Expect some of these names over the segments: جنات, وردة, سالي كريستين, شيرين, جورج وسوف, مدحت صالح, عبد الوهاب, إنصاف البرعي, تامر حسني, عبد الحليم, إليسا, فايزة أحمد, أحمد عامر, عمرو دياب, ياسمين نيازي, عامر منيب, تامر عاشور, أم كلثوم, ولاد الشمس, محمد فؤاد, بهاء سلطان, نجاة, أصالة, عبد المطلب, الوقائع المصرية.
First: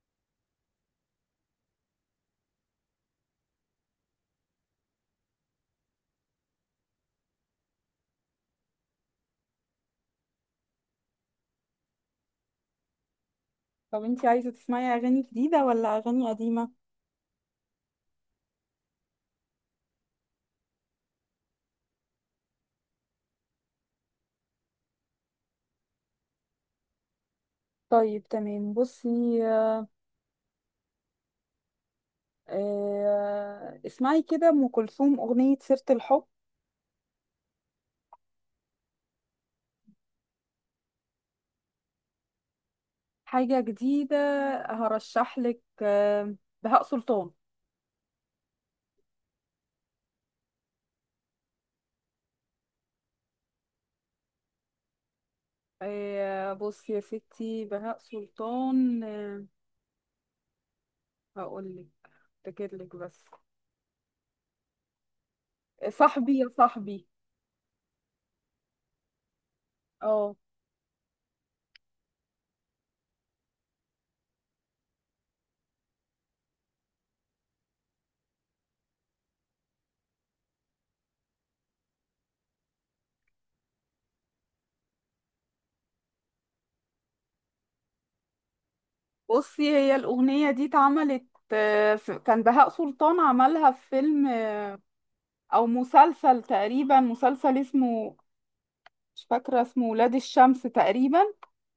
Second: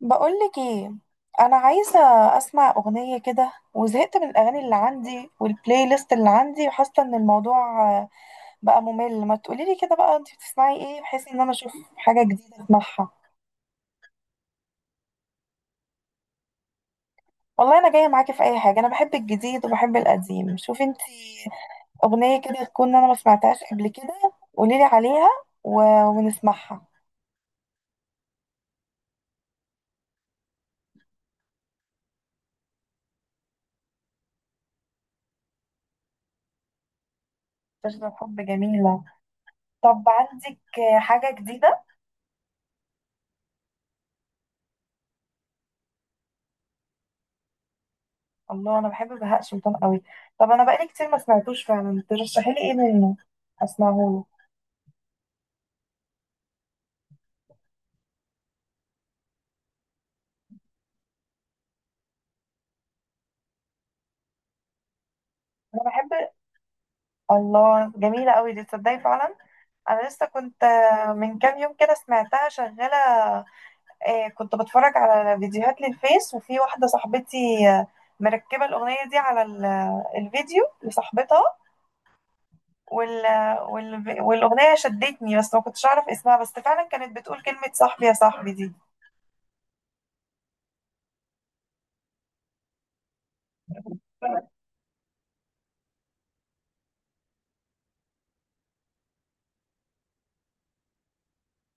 بقولك ايه، انا عايزه اسمع اغنيه كده وزهقت من الاغاني اللي عندي والبلاي ليست اللي عندي وحاسه ان الموضوع بقى ممل. ما تقوليلي كده بقى انت بتسمعي ايه بحيث ان انا اشوف حاجه جديده اسمعها. طب انتي عايزة تسمعي أغاني جديدة ولا أغاني قديمة؟ والله انا جايه معاكي في اي حاجه، انا بحب الجديد وبحب القديم. شوفي انت اغنيه كده تكون انا ما سمعتهاش قبل كده قوليلي عليها و... ونسمعها. طيب تمام، بصي. اسمعي كده أم كلثوم أغنية سيرة الحب. تشرب حب جميله. طب عندك حاجه جديده. حاجة جديدة هرشحلك، بهاء سلطان. الله انا بحب بهاء سلطان قوي. طب انا بقالي كتير ما سمعتوش، فعلا ترشحي لي ايه منه اسمعه له. بصي يا ستي، بهاء سلطان. هقولك، افتكرلك بس. انا بحب. صاحبي يا صاحبي. الله جميله قوي دي تصدقي فعلا. انا لسه اه، كنت من كام يوم كده سمعتها شغاله. كنت بتفرج على فيديوهات للفيس، وفي واحده صاحبتي مركبه الاغنيه دي الفيديو لصاحبتها وال... والاغنيه شدتني بس ما كنتش اعرف اسمها، بس فعلا كانت بتقول كلمه صاحبي يا صاحبي دي. بصي، هي الأغنية دي اتعملت، كان بهاء سلطان عملها في فيلم، او مسلسل، تقريبا مسلسل اسمه، مش فاكرة اسمه، ولاد الشمس تقريبا.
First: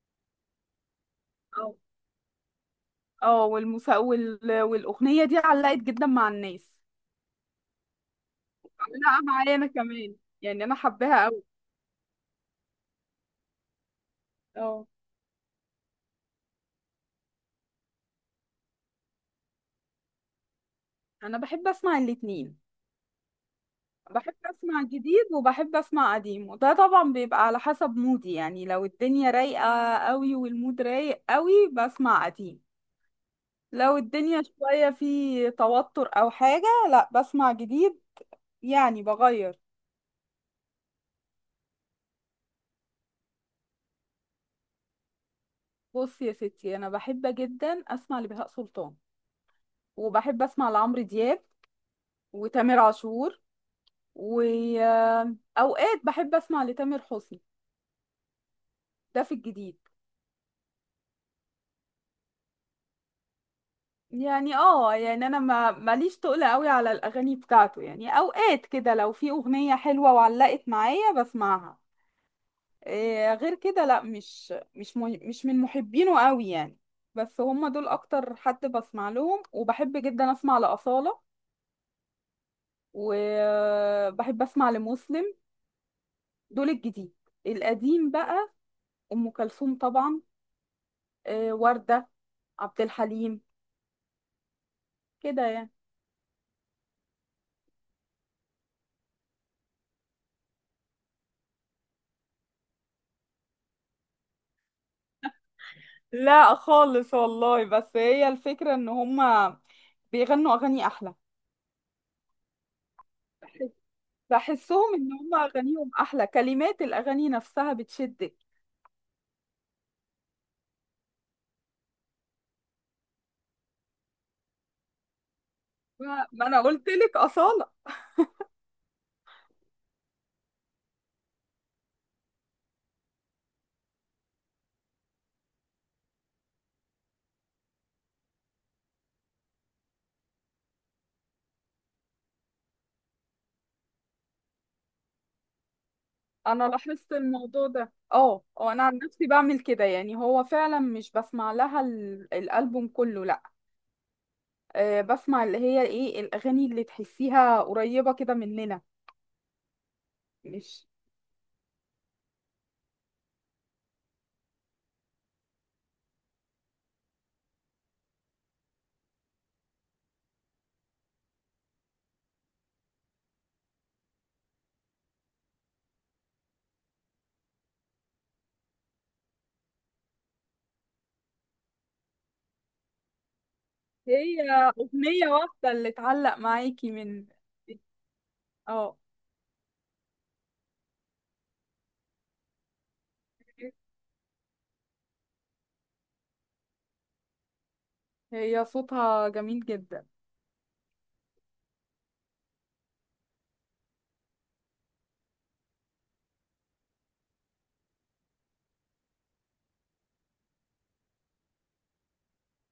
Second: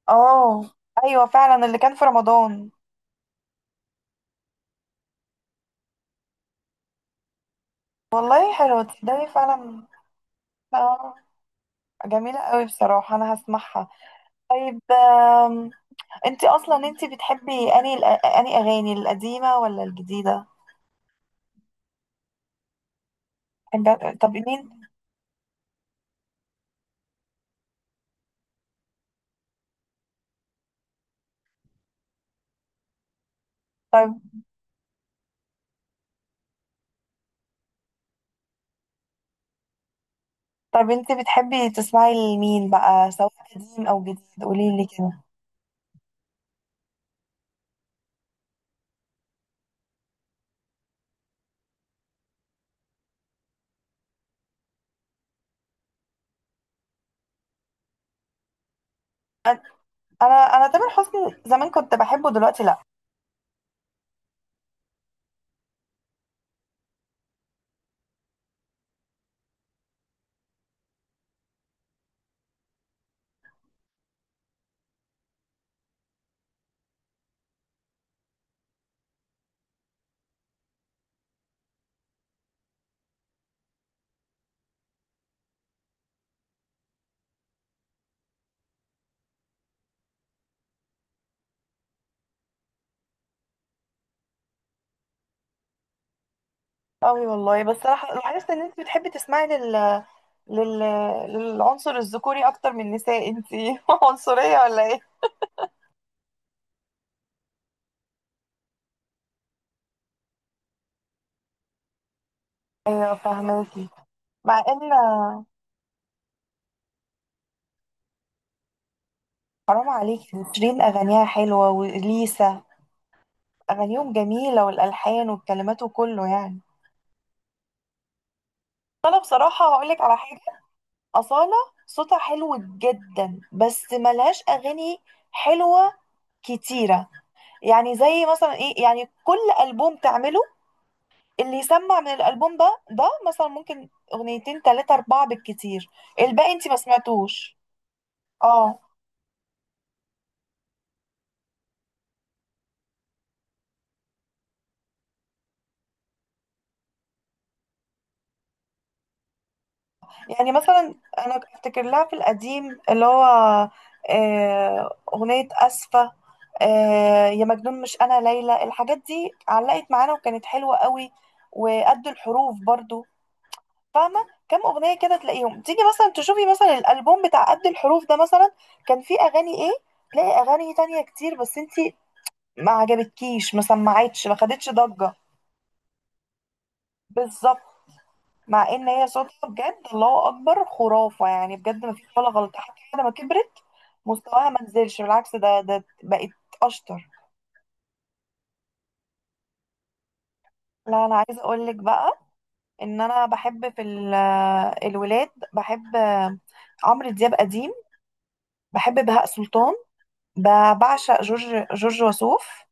اه، ايوه فعلا اه اللي كان في رمضان. اه، والأغنية دي علقت جدا مع الناس. والله حلوة علقة تصدقي معايا أنا فعلا. كمان، يعني أنا آه، حباها أوي. جميلة قوي، بصراحة أنا هسمعها. طيب اه. انتي أصلا، انتي بتحبي أني أغاني القديمة ولا الجديدة؟ أنا بحب أسمع الاتنين، طب بحب مين؟ أسمع جديد وبحب أسمع قديم، وده طبعا بيبقى على حسب مودي. يعني لو الدنيا رايقة أوي والمود رايق أوي بسمع قديم، لو طب الدنيا شوية في توتر أو حاجة لا بسمع جديد، يعني بغير. طب انتي بتحبي تسمعي لمين بقى، سواء قديم أو جديد قوليلي كده. بص يا ستي، أنا بحب جدا أسمع لبهاء سلطان، وبحب اسمع لعمرو دياب وتامر عاشور، واوقات بحب اسمع لتامر حسني، ده في أنا الجديد. أنا تامر حسني زمان كنت بحبه، دلوقتي لأ. يعني اه، يعني انا ما ماليش تقل قوي على الاغاني بتاعته، يعني اوقات كده لو في اغنية حلوة وعلقت معايا بسمعها. إيه غير كده، لا، مش من محبينه قوي يعني. بس هم دول اكتر حد بسمع لهم. وبحب جدا اسمع لأصالة، وبحب اسمع لمسلم، دول الجديد. القديم بقى، ام كلثوم طبعا، وردة، عبد الحليم، كده يعني. قوي والله. بس لاحظت إن انتي بتحبي تسمعي لل... للعنصر الذكوري أكتر من النساء. انتي عنصرية ولا ايه؟ لا خالص والله، بس هي الفكرة ان هما بيغنوا اغاني احلى، ايوه فاهماكي. مع ان بحسهم ان هما اغانيهم احلى، كلمات الاغاني نفسها بتشدك. حرام عليكي، شيرين اغانيها حلوه وليسا اغانيهم جميله، والالحان والكلمات وكله ما ما يعني. انا قلت لك اصالة. فانا بصراحه هقولك على حاجه: اصاله صوتها حلو جدا بس ملهاش اغاني حلوه كتيره. يعني زي مثلا ايه، يعني كل البوم تعمله اللي يسمع من الالبوم ده مثلا ممكن اغنيتين تلاتة اربعة بالكتير، الباقي انا انتي ما لاحظت سمعتوش. الموضوع ده، اه اه، اه، انا عن نفسي بعمل كده، يعني هو فعلا مش بسمع لها الالبوم كله، لا. أه، بسمع اللي هي ايه، الاغاني اللي تحسيها قريبة كده مننا. يعني مش مثلا انا افتكر لها في القديم اللي هو اغنيه اسفه، يا مجنون، مش انا ليلى، الحاجات دي علقت معانا وكانت حلوه قوي. وقد الحروف برضو فاهمه، كام اغنيه كده تلاقيهم. تيجي مثلا تشوفي مثلا الالبوم بتاع قد الحروف ده مثلا، كان فيه اغاني ايه؟ تلاقي اغاني تانية كتير بس انتي ما عجبتكيش ما سمعتش ما هي خدتش ضجه. أغنية واحدة اللي تعلق معاكي من. بالظبط. مع ان اه. هي صوتها بجد الله اكبر خرافه يعني، بجد ما فيش ولا غلطه، حتى بعد ما كبرت مستواها ما نزلش، بالعكس ده بقت اشطر. هي صوتها جميل جدا. لا انا عايزه اقول لك بقى ان انا بحب الولاد، بحب عمرو دياب قديم، بحب بهاء سلطان، بعشق جورج وسوف،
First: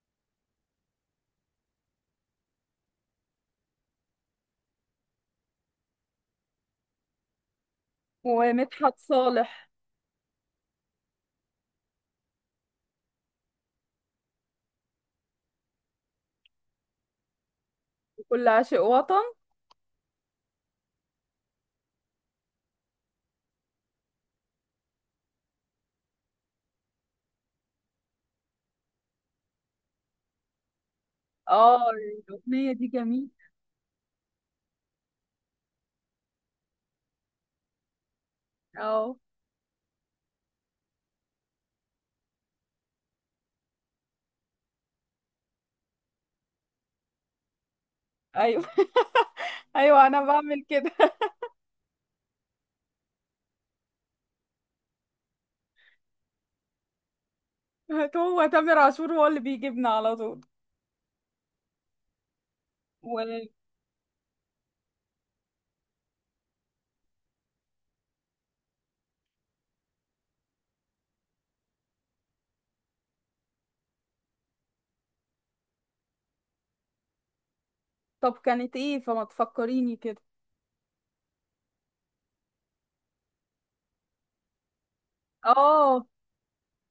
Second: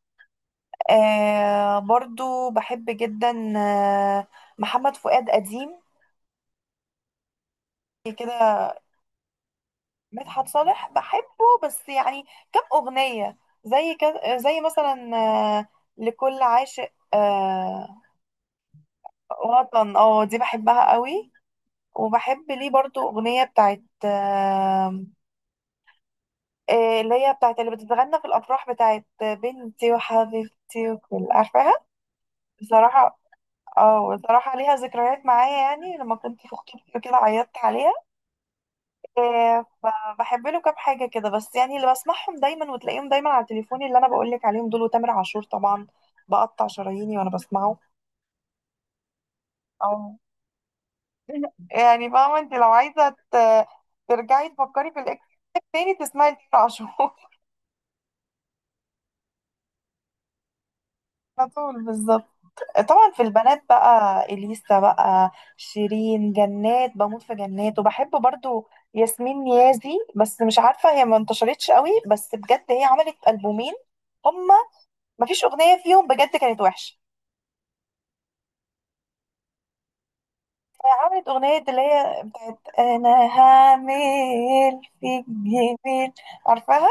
آه برضو بحب جدا محمد فؤاد قديم كده. ومدحت صالح. مدحت صالح بحبه بس يعني كم أغنية، زي كده زي مثلا آه، لكل عاشق كل عاشق وطن. وطن. اه دي بحبها قوي. وبحب ليه برضو أغنية بتاعت اللي هي بتاعت اللي بتتغنى في الأفراح، بتاعت بنتي وحبيبتي وكل عارفاها اه الأغنية دي بصراحة. جميلة. اه بصراحة ليها ذكريات معايا، يعني لما كنت في خطوبتي كده عيطت عليها. اه فبحب له كام حاجة كده بس، يعني اللي بسمعهم دايما وتلاقيهم دايما على تليفوني اللي أنا بقولك عليهم دول، وتامر عاشور طبعا بقطع شراييني وأنا بسمعه. ايوه. ايوه أو انا بعمل كده. يعني فاهمة أنت، لو عايزة ترجعي تفكري في الإكس تاني تسمعي تامر عاشور. هو تامر عاشور هو اللي بيجيبنا على طول. على طول بالظبط. طبعا و... في البنات بقى إليسا بقى، شيرين، جنات، بموت في جنات. وبحب برضو ياسمين نيازي بس مش عارفة هي ما انتشرتش قوي. بس بجد هي عملت ألبومين هم، مفيش أغنية فيهم بجد كانت وحشة. طب كانت ايه، فما تفكريني كده. فعملت أغنية اللي هي بتاعت أنا هعمل فيك اه جميل. عارفاها؟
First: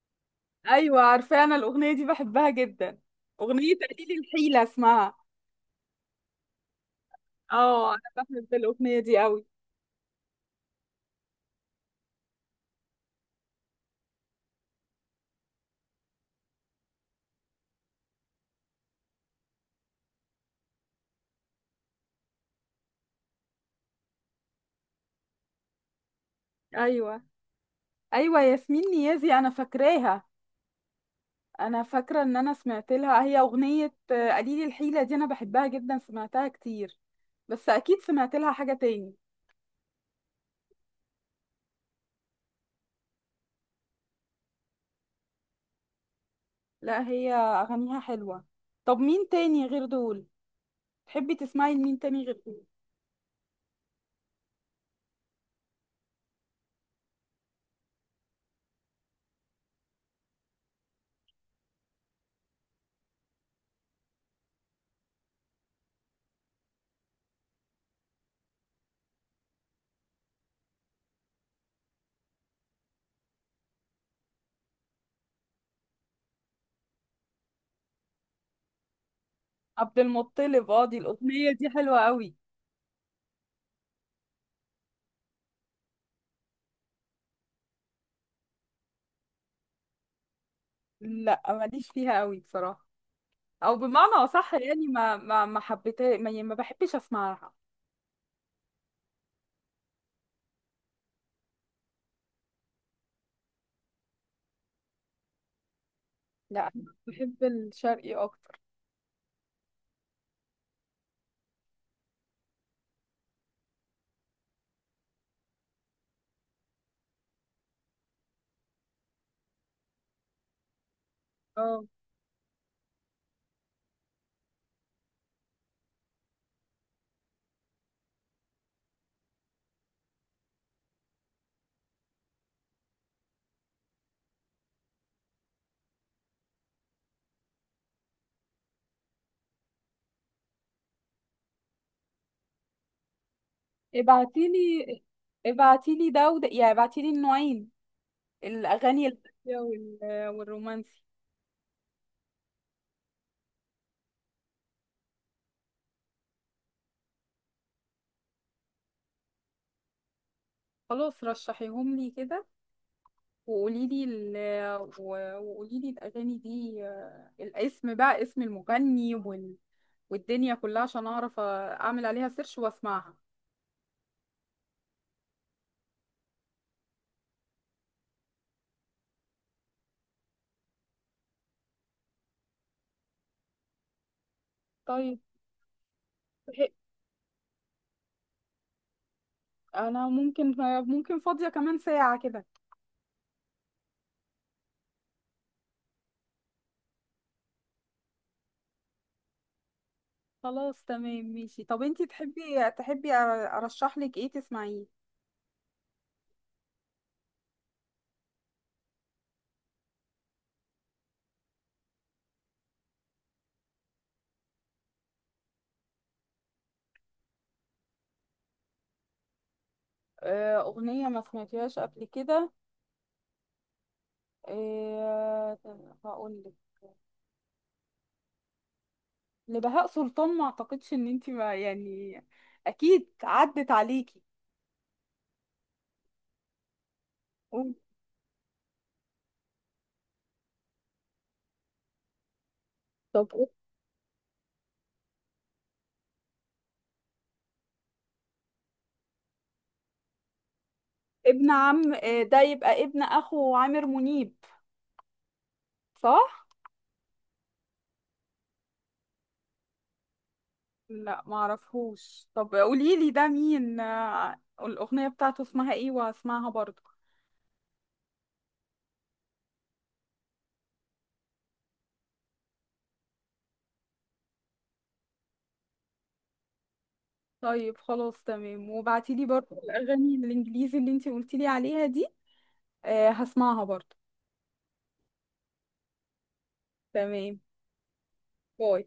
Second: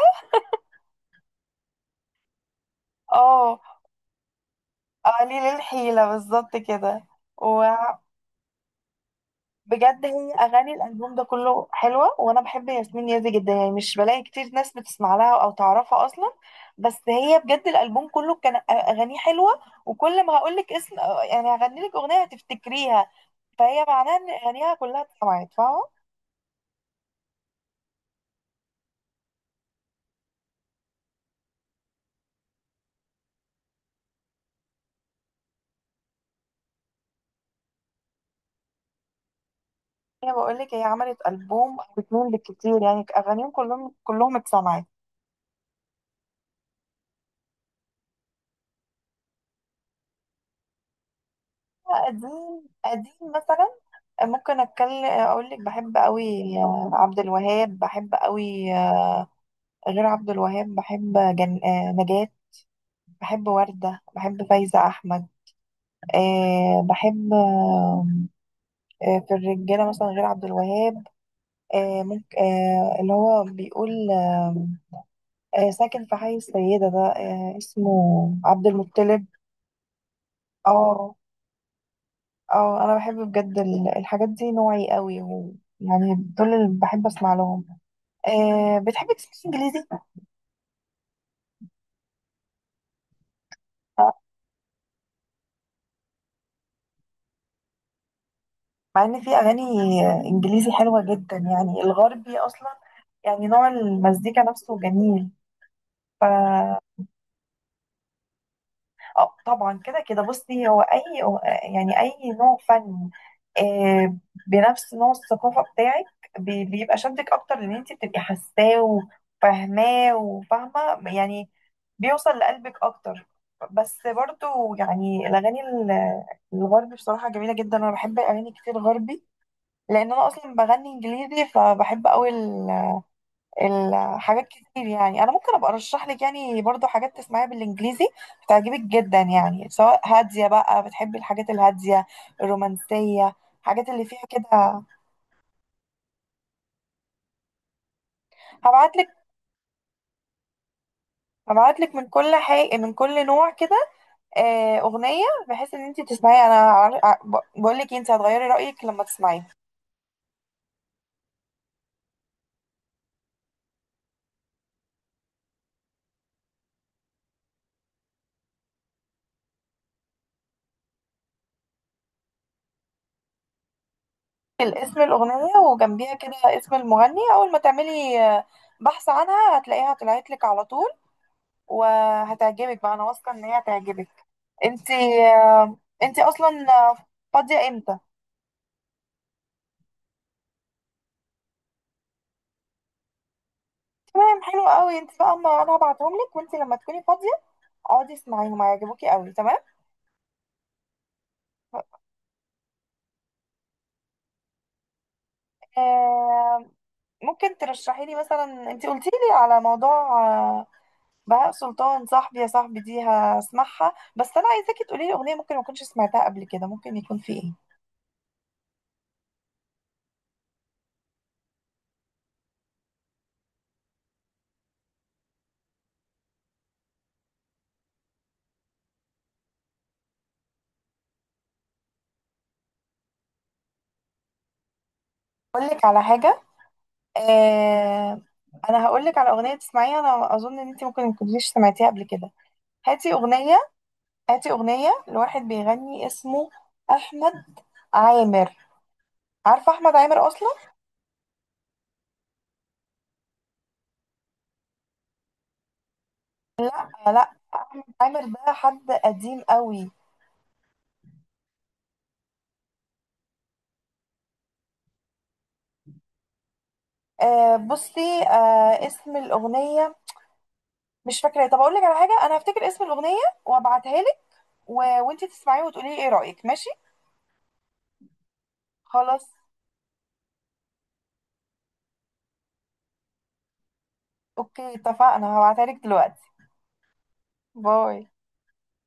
ايوه عارفه، انا الاغنيه دي بحبها جدا، اه، اغنيه قليل الحيله اسمها. قليل الحيلة بالظبط كده. اه وبجد انا بحب الاغنيه دي قوي. هي أغاني الألبوم ده كله حلوة، وأنا بحب ياسمين يازي جدا. يعني مش بلاقي كتير ناس بتسمع لها أو تعرفها أصلا. بس هي بجد الألبوم كله كان أغانيه حلوة، وكل ما هقولك اسم يعني هغنيلك أغنية هتفتكريها. فهي معناها إن أغانيها كلها اتسمعت، فاهمة؟ ايوه. ايوه ياسمين نيازي انا فاكراها. انا فاكره ان انا سمعت لها، هي اغنيه قليل الحيله دي انا بحبها جدا، سمعتها كتير، بس اكيد سمعت لها حاجه تاني. هي بقول لك، هي عملت ألبوم أو اتنين بالكتير يعني أغانيهم كلهم كلهم اتسمعت. لا هي اغانيها حلوه. طب مين تاني غير دول، تحبي تسمعي لمين تاني غير دول؟ قديم قديم مثلا ممكن أتكلم أقول لك، بحب قوي عبد الوهاب، بحب قوي غير عبد الوهاب، بحب جن... آه، نجاة، بحب وردة، بحب فايزة أحمد. بحب في الرجالة مثلا غير عبد الوهاب، أه ممكن، اللي هو بيقول ساكن في حي السيدة ده، اسمه عبد المطلب. عبد المطلب، اه دي اه الاغنيه دي حلوه قوي. اه انا بحب بجد الحاجات دي، نوعي قوي يعني دول اللي بحب اسمع لهم. بتحبي تسمعي انجليزي؟ لا ماليش فيها قوي بصراحه، او بمعنى اصح يعني ما ما ما حبيتها، ما, يعني ما بحبش اسمعها. مع ان في اغاني انجليزي حلوه جدا، يعني الغربي اصلا يعني نوع المزيكا نفسه جميل. لا أنا بحب الشرقي اكتر. اه طبعا، كده كده. بصي، هو اي، يعني اي نوع فن آه، بنفس نوع الثقافه بتاعك بيبقى شدك اكتر، لان انت بتبقي حاساه وفاهماه وفاهمه يعني، اه بيوصل لقلبك اكتر. بس برضو يعني الاغاني الغربي بصراحه جميله جدا. انا بحب اغاني كتير غربي، لان انا اصلا بغني انجليزي فبحب قوي الحاجات كتير. يعني انا ممكن ابقى ارشح لك يعني برضو حاجات تسمعيها بالانجليزي هتعجبك جدا، يعني سواء هاديه بقى بتحبي الحاجات الهاديه الرومانسيه، الحاجات اللي فيها كده. ابعتيلي، ابعتيلي ده وده، يعني ابعتيلي النوعين، هبعت الأغاني لك الهادية والرومانسي. هبعت لك من من كل نوع كده اغنيه، بحيث ان انت تسمعي. انا بقول لك انت هتغيري رايك لما تسمعيها. خلاص رشحيهم لي كده، وقوليلي ال... وقوليلي الأغاني دي، الاسم بقى، اسم المغني والدنيا كلها، عشان أعرف أعمل عليها سيرش وأسمعها. الاسم الاغنيه وجنبيها كده اسم المغني، اول ما تعملي بحث عنها هتلاقيها طلعت لك على طول وهتعجبك بقى. انا واثقه ان هي هتعجبك انت طيب. انت اصلا فاضيه امتى؟ أنا ممكن، ممكن فاضية كمان ساعة كده. تمام حلو قوي. انت بقى اما انا هبعتهم لك، وانت لما تكوني فاضيه اقعدي اسمعيهم هيعجبوكي قوي. تمام. خلاص تمام ماشي. طب انتي تحبي أرشح لك ايه تسمعيه؟ آه، ممكن ترشحي لي مثلا، انت قلتي لي على موضوع بهاء سلطان صاحبي يا صاحبي دي هسمعها. بس انا عايزاكي تقولي لي اغنيه ممكن ما اكونش سمعتها قبل كده، ممكن يكون في ايه؟ أغنية ما سمعتهاش قبل كده. إيه، هقول لك. لبهاء سلطان، ما اعتقدش ان انت ما يعني، اكيد عدت عليكي. اقول لك على حاجه. قول. آه، انا هقول لك على اغنيه تسمعيها انا اظن ان انت ممكن ما كنتيش سمعتيها قبل كده. هاتي طب قول. اغنيه، هاتي أغنية لواحد بيغني اسمه أحمد عامر. عارفة أحمد عامر أصلا؟ ابن عم إيه ده، يبقى ابن اخو عامر منيب، صح؟ آه لا، عامر ده حد قديم قوي. لا ما اعرفهوش، طب قولي لي ده مين، الاغنيه بتاعته اسمها ايه وهسمعها برضه. آه بصي، اسم الأغنية مش فاكرة. طب أقول لك على حاجة، أنا هفتكر اسم الأغنية وأبعتها لك و... وأنتي تسمعيه وتقولي لي إيه رأيك، ماشي؟ طيب خلاص تمام، وبعتي خلاص لي برضه الاغاني الانجليزي اللي انت قلتي لي عليها دي، هسمعها برضه. أوكي اتفقنا، هبعتها لك دلوقتي. تمام. باي. باي.